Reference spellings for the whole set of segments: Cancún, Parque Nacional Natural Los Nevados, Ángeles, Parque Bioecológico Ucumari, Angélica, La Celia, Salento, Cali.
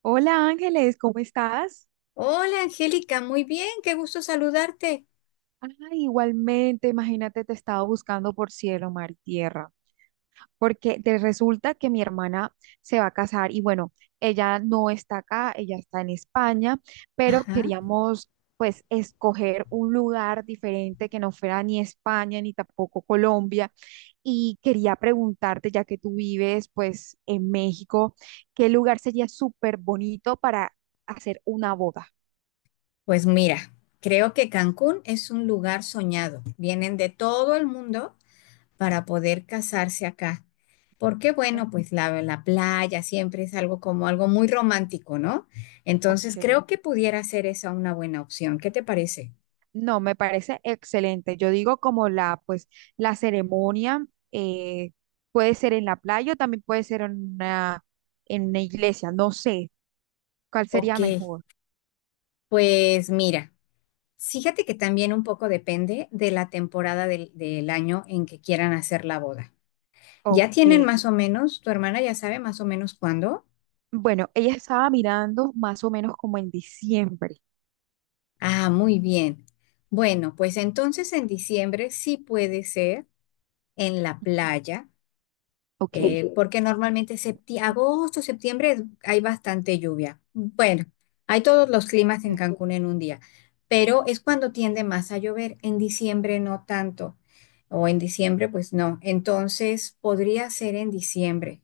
Hola Ángeles, ¿cómo estás? Hola Angélica, muy bien, qué gusto saludarte. Ah, igualmente, imagínate, te estaba buscando por cielo, mar y tierra, porque te resulta que mi hermana se va a casar y bueno, ella no está acá, ella está en España, pero Ajá. queríamos pues escoger un lugar diferente que no fuera ni España ni tampoco Colombia y quería preguntarte, ya que tú vives pues en México, ¿qué lugar sería súper bonito para hacer una boda? Pues mira, creo que Cancún es un lugar soñado. Vienen de todo el mundo para poder casarse acá. Porque Eh, bueno, pues la playa siempre es algo como algo muy romántico, ¿no? Ok. Entonces creo que pudiera ser esa una buena opción. ¿Qué te parece? No, me parece excelente. Yo digo como la, pues, la ceremonia eh, puede ser en la playa o también puede ser en una iglesia. No sé cuál Ok, sería mejor. pues mira, fíjate que también un poco depende de la temporada del año en que quieran hacer la boda. ¿Ya Ok. tienen más o menos? ¿Tu hermana ya sabe más o menos cuándo? Bueno, ella estaba mirando más o menos como en diciembre. Ah, muy bien. Bueno, pues entonces en diciembre sí puede ser en la playa, Ok. Ok. Porque normalmente agosto, hay bastante lluvia. Bueno, hay todos los climas Ok. en Cancún en un día, pero es cuando tiende más a llover. En diciembre no tanto, o en diciembre pues no. Entonces podría ser en diciembre.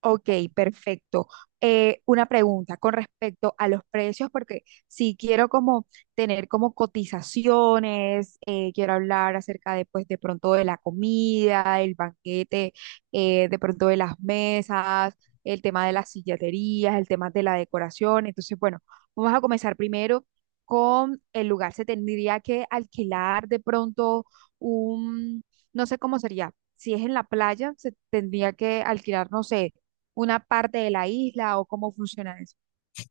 Ok, perfecto. Una pregunta con respecto a los precios, porque si quiero como tener como cotizaciones, quiero hablar acerca de pues de pronto de la comida, el banquete, de pronto de las mesas, el tema de las silleterías, el tema de la decoración. Entonces, bueno, vamos a comenzar primero con el lugar. Se tendría que alquilar de pronto un, no sé cómo sería. Si es en la playa, se tendría que alquilar, no sé una parte de la isla o cómo funciona eso.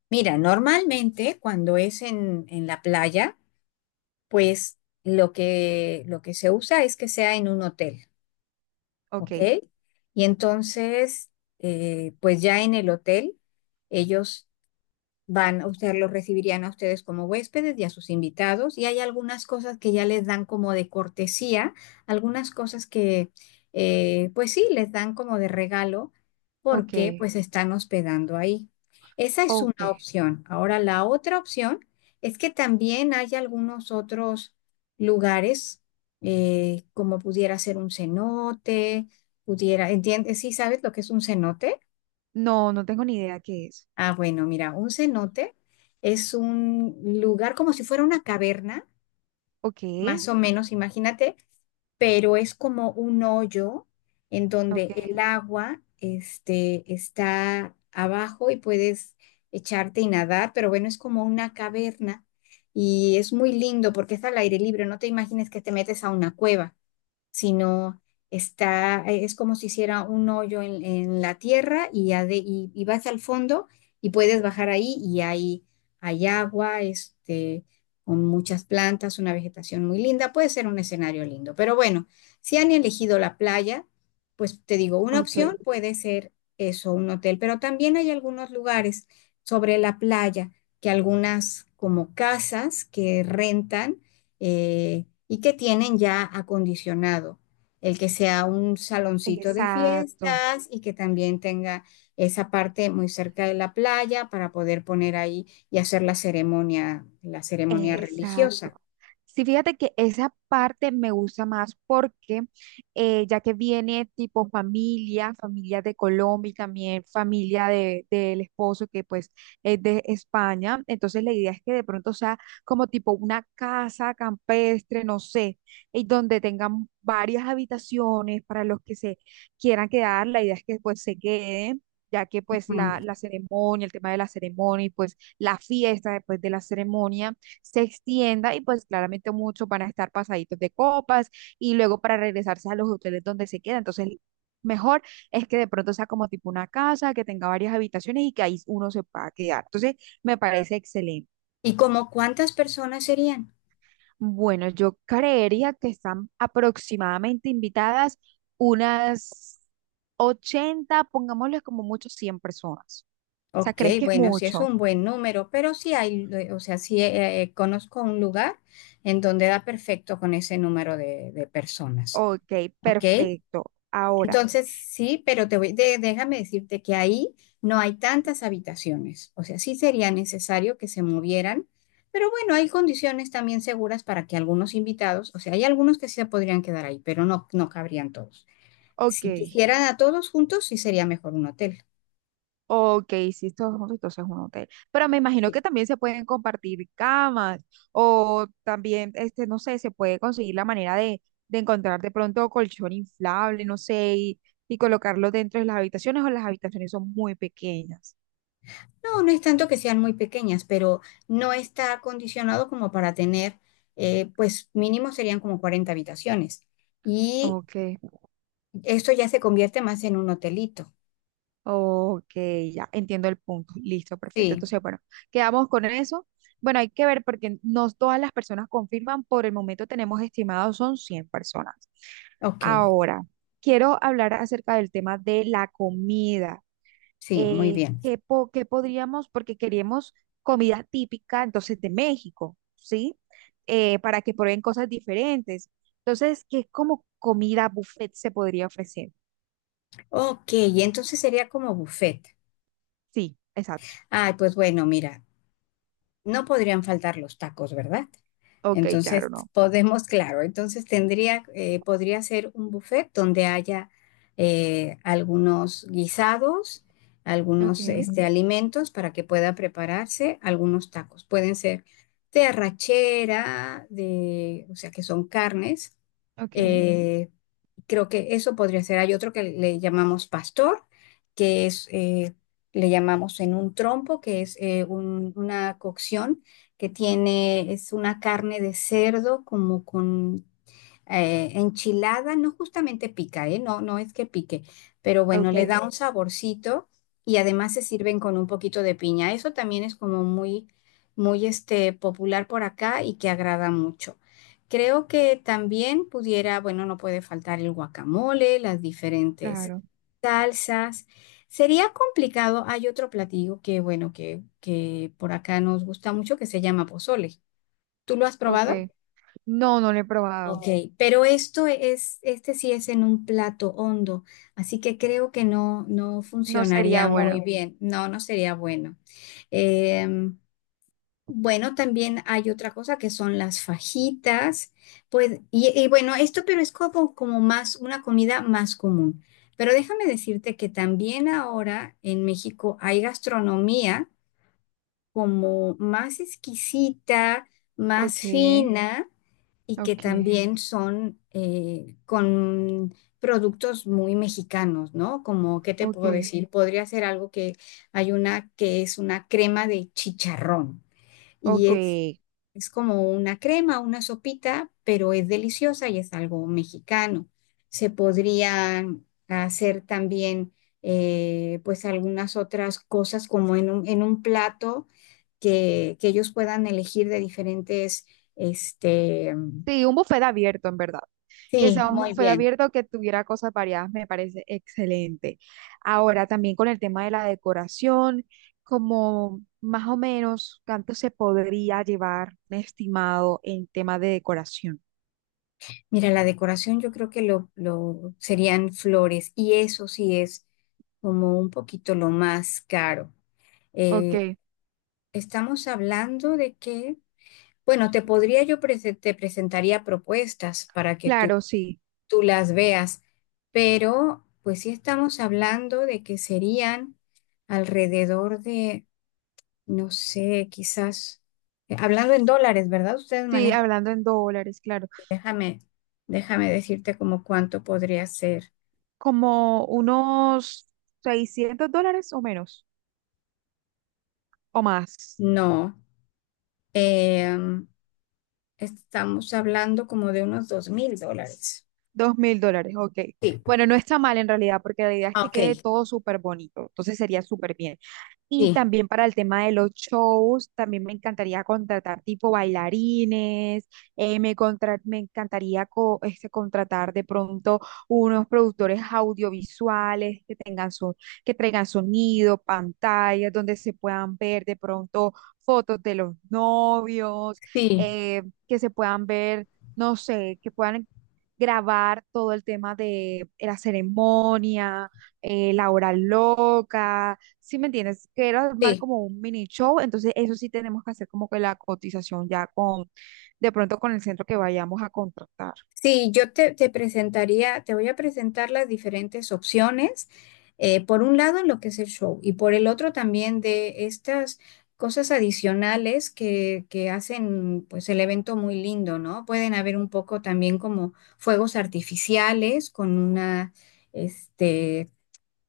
Mira, normalmente cuando es en la playa, pues lo que se usa es que sea en un hotel, Ok, ¿ok? Y entonces, pues ya en el hotel, ellos van a usted, los recibirían a ustedes como huéspedes y a sus invitados, y hay algunas cosas que ya les dan como de cortesía, algunas cosas que, pues sí, les dan como de regalo ok, porque pues están hospedando ahí. Esa es ok. una opción. Ahora, la otra opción es que también hay algunos otros lugares, como pudiera ser un cenote, pudiera, ¿entiendes? ¿Sí sabes lo que es un cenote? No, no tengo ni idea qué es. Ah, bueno, mira, un cenote es un lugar como si fuera una caverna, Ok, más o menos, imagínate, pero es como un hoyo en donde el ok, agua, este, está abajo y puedes echarte y nadar, pero bueno, es como una caverna y es muy lindo porque está al aire libre, no te imagines que te metes a una cueva sino está, es como si hiciera un hoyo en la tierra y, y vas al fondo y puedes bajar ahí y hay agua, este, con muchas plantas, una vegetación muy linda, puede ser un escenario lindo. Pero bueno, si han elegido la playa, pues te digo, una ok. opción puede ser eso, un hotel, pero también hay algunos lugares sobre la playa que algunas como casas que rentan, y que tienen ya acondicionado. El que sea un saloncito de Exacto. fiestas y que también tenga esa parte muy cerca de la playa para poder poner ahí y hacer la ceremonia Exacto. religiosa. Sí, fíjate que esa parte me gusta más porque ya que viene tipo familia, familia de Colombia y también familia de, del esposo que pues es de España, entonces la idea es que de pronto sea como tipo una casa campestre, no sé, y donde tengan varias habitaciones para los que se quieran quedar, la idea es que pues se queden. Ya que pues Ujú. la ceremonia, el tema de la ceremonia y pues la fiesta después de la ceremonia se extienda y pues claramente muchos van a estar pasaditos de copas y luego para regresarse a los hoteles donde se queda. Entonces, mejor es que de pronto sea como tipo una casa, que tenga varias habitaciones y que ahí uno se pueda quedar. Entonces, me parece excelente. ¿Y como cuántas personas serían? Bueno, yo creería que están aproximadamente invitadas unas 80, pongámosle como mucho 100 personas. O sea, Ok, ¿crees que es bueno, sí es mucho? un buen número, pero sí hay, o sea, sí conozco un lugar en donde da perfecto con ese número de personas. Ok, Ok, perfecto. Ahora, entonces, sí, pero déjame decirte que ahí no hay tantas habitaciones. O sea, sí sería necesario que se movieran, pero bueno, hay condiciones también seguras para que algunos invitados, o sea, hay algunos que sí se podrían quedar ahí, pero no cabrían todos. ok. Si quisieran a todos juntos, sí sería mejor un hotel. Ok, sí, todos juntos, entonces es un hotel. Pero me imagino Sí. que también se pueden compartir camas o también, este, no sé, se puede conseguir la manera de encontrar de pronto colchón inflable, no sé, y colocarlo dentro de las habitaciones o las habitaciones son muy pequeñas. No, no es tanto que sean muy pequeñas, pero no está acondicionado como para tener, pues mínimo serían como 40 habitaciones. Y Ok. esto ya se convierte más en un hotelito. Ok, ya entiendo el punto. Listo, perfecto. Sí. Entonces, bueno, quedamos con eso. Bueno, hay que ver porque no todas las personas confirman. Por el momento tenemos estimados son 100 personas. Ok, Ahora, quiero hablar acerca del tema de la comida. sí, muy bien. ¿Qué, qué podríamos? Porque queremos comida típica, entonces, de México, ¿sí? Para que prueben cosas diferentes. Entonces, ¿qué como comida buffet se podría ofrecer? Ok, y entonces sería como buffet. Sí, exacto. Ay, pues bueno, mira, no podrían faltar los tacos, ¿verdad? Ok, Entonces claro, no. podemos, claro, entonces tendría, podría ser un buffet donde haya, algunos guisados, algunos Okay, este, Ujú. Alimentos para que pueda prepararse algunos tacos. Pueden ser de arrachera, de, o sea, que son carnes. Ujú. okay, Creo que eso podría ser. Hay otro que le llamamos pastor, que es, le llamamos en un trompo, que es una cocción que tiene, es una carne de cerdo como con, enchilada no justamente pica, ¿eh? No, no es que pique, pero bueno, le okay, da un Ok. saborcito y además se sirven con un poquito de piña. Eso también es como muy, muy este, popular por acá y que agrada mucho. Creo que también pudiera, bueno, no puede faltar el guacamole, las diferentes claro, salsas. Sería complicado, hay otro platillo que, bueno, que por acá nos gusta mucho que se llama pozole. ¿Tú lo has probado? okay. No, no lo he probado. Ok, pero esto es, este sí es en un plato hondo, así que creo que no No No funcionaría sería sería muy bueno. bueno. bien. No, no sería bueno. Em, bueno, también hay otra cosa que son las fajitas, pues, y bueno, esto pero es como, como más una comida más común. Pero déjame decirte que también ahora en México hay gastronomía como más exquisita, más Okay, fina y que okay, también son con productos muy mexicanos, ¿no? Como, ¿qué te puedo Ok. okay, decir? Podría ser algo que hay una que es una crema de chicharrón y ok. Es como una crema, una sopita, pero es deliciosa y es algo mexicano. Se podrían hacer también, pues, algunas otras cosas como en un plato que ellos puedan elegir de diferentes, este, Sí, un buffet abierto, en verdad. Que sí, sea un muy buffet bien. abierto que tuviera cosas variadas, me parece excelente. Ahora, también con el tema de la decoración, como más o menos cuánto se podría llevar un estimado en tema de decoración. Mira, la decoración yo creo que lo serían flores y eso sí es como un poquito lo más caro. Eh, Ok, Estamos hablando de que, bueno, te podría yo te presentaría propuestas para que tú, claro, sí. tú las veas, pero pues sí estamos hablando de que serían alrededor de No sé, quizás. Hablando en dólares, ¿verdad? Ustedes Sí, manejan. hablando en dólares, claro. Déjame, déjame decirte como cuánto podría ser. Como unos 600 dólares o menos, o más. No, em, estamos hablando como de unos $2,000. 2000 dólares, ok. Sí. Bueno, no está mal en realidad, porque la idea es Ah, que Ok, quede todo súper bonito. Entonces sería súper bien. Y sí, también para el tema de los shows, también me encantaría contratar tipo bailarines, me encantaría este, contratar de pronto unos productores audiovisuales que tengan su que traigan sonido, pantallas donde se puedan ver de pronto fotos de los novios, sí, que se puedan ver, no sé, que puedan grabar todo el tema de la ceremonia, la hora loca si me entiendes, que era armar sí. como un mini show, entonces eso sí tenemos que hacer como que la cotización ya con, de pronto con el centro que vayamos a contratar. Sí, te presentaría, te voy a presentar las diferentes opciones. Por un lado, en lo que es el show, y por el otro también de estas cosas adicionales que hacen pues el evento muy lindo, ¿no? Pueden haber un poco también como fuegos artificiales con una, este,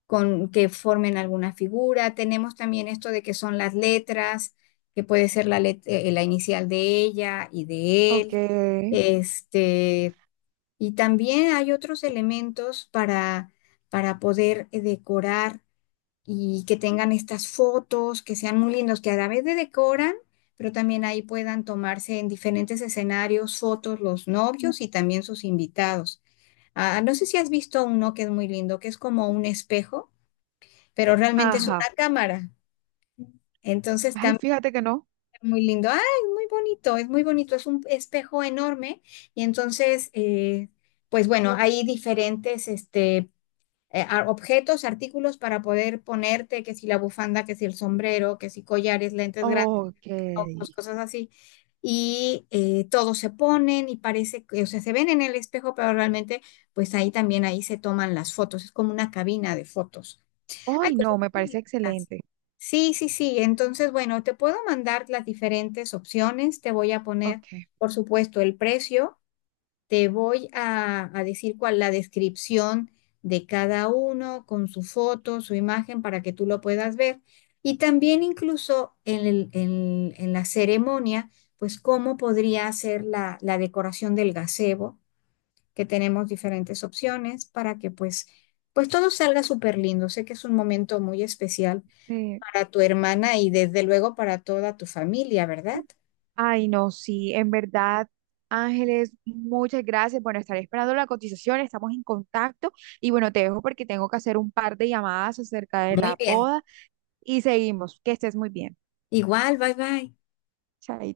con que formen alguna figura. Tenemos también esto de que son las letras, que puede ser la inicial de ella y de Ok, él. Este, y también hay otros elementos para poder, decorar y que tengan estas fotos, que sean muy lindos, que a la vez de decoran, pero también ahí puedan tomarse en diferentes escenarios fotos los novios y también sus invitados. Ah, no sé si has visto uno que es muy lindo, que es como un espejo, pero realmente es ajá. una cámara. Entonces Ay, fíjate que no. muy lindo, ay, muy bonito, es un espejo enorme y entonces, pues bueno, hay diferentes este, objetos, artículos para poder ponerte, que si la bufanda, que si el sombrero, que si collares, lentes grandes, Ok. ojos, cosas así. Y todos se ponen y parece que, o sea, se ven en el espejo, pero realmente, pues ahí también, ahí se toman las fotos, es como una cabina de fotos. Hay Ay, cosas no, me parece distintas. excelente. Sí, sí, sí. Entonces, bueno, te puedo mandar las diferentes opciones. Te voy a poner, Ok. por supuesto, el precio. Te voy a decir cuál la descripción de cada uno con su foto, su imagen, para que tú lo puedas ver. Y también incluso en la ceremonia, pues cómo podría ser la decoración del gazebo que tenemos diferentes opciones para que pues, pues todo salga súper lindo. Sé que es un momento muy especial Sí. para tu hermana y desde luego para toda tu familia, ¿verdad? Ay, no, sí, en verdad, Ángeles, muchas gracias. Bueno, estaré esperando la cotización, estamos en contacto y bueno, te dejo porque tengo que hacer un par de llamadas acerca de Muy la bien. boda y seguimos. Que estés muy bien. Igual, bye bye. Chaito.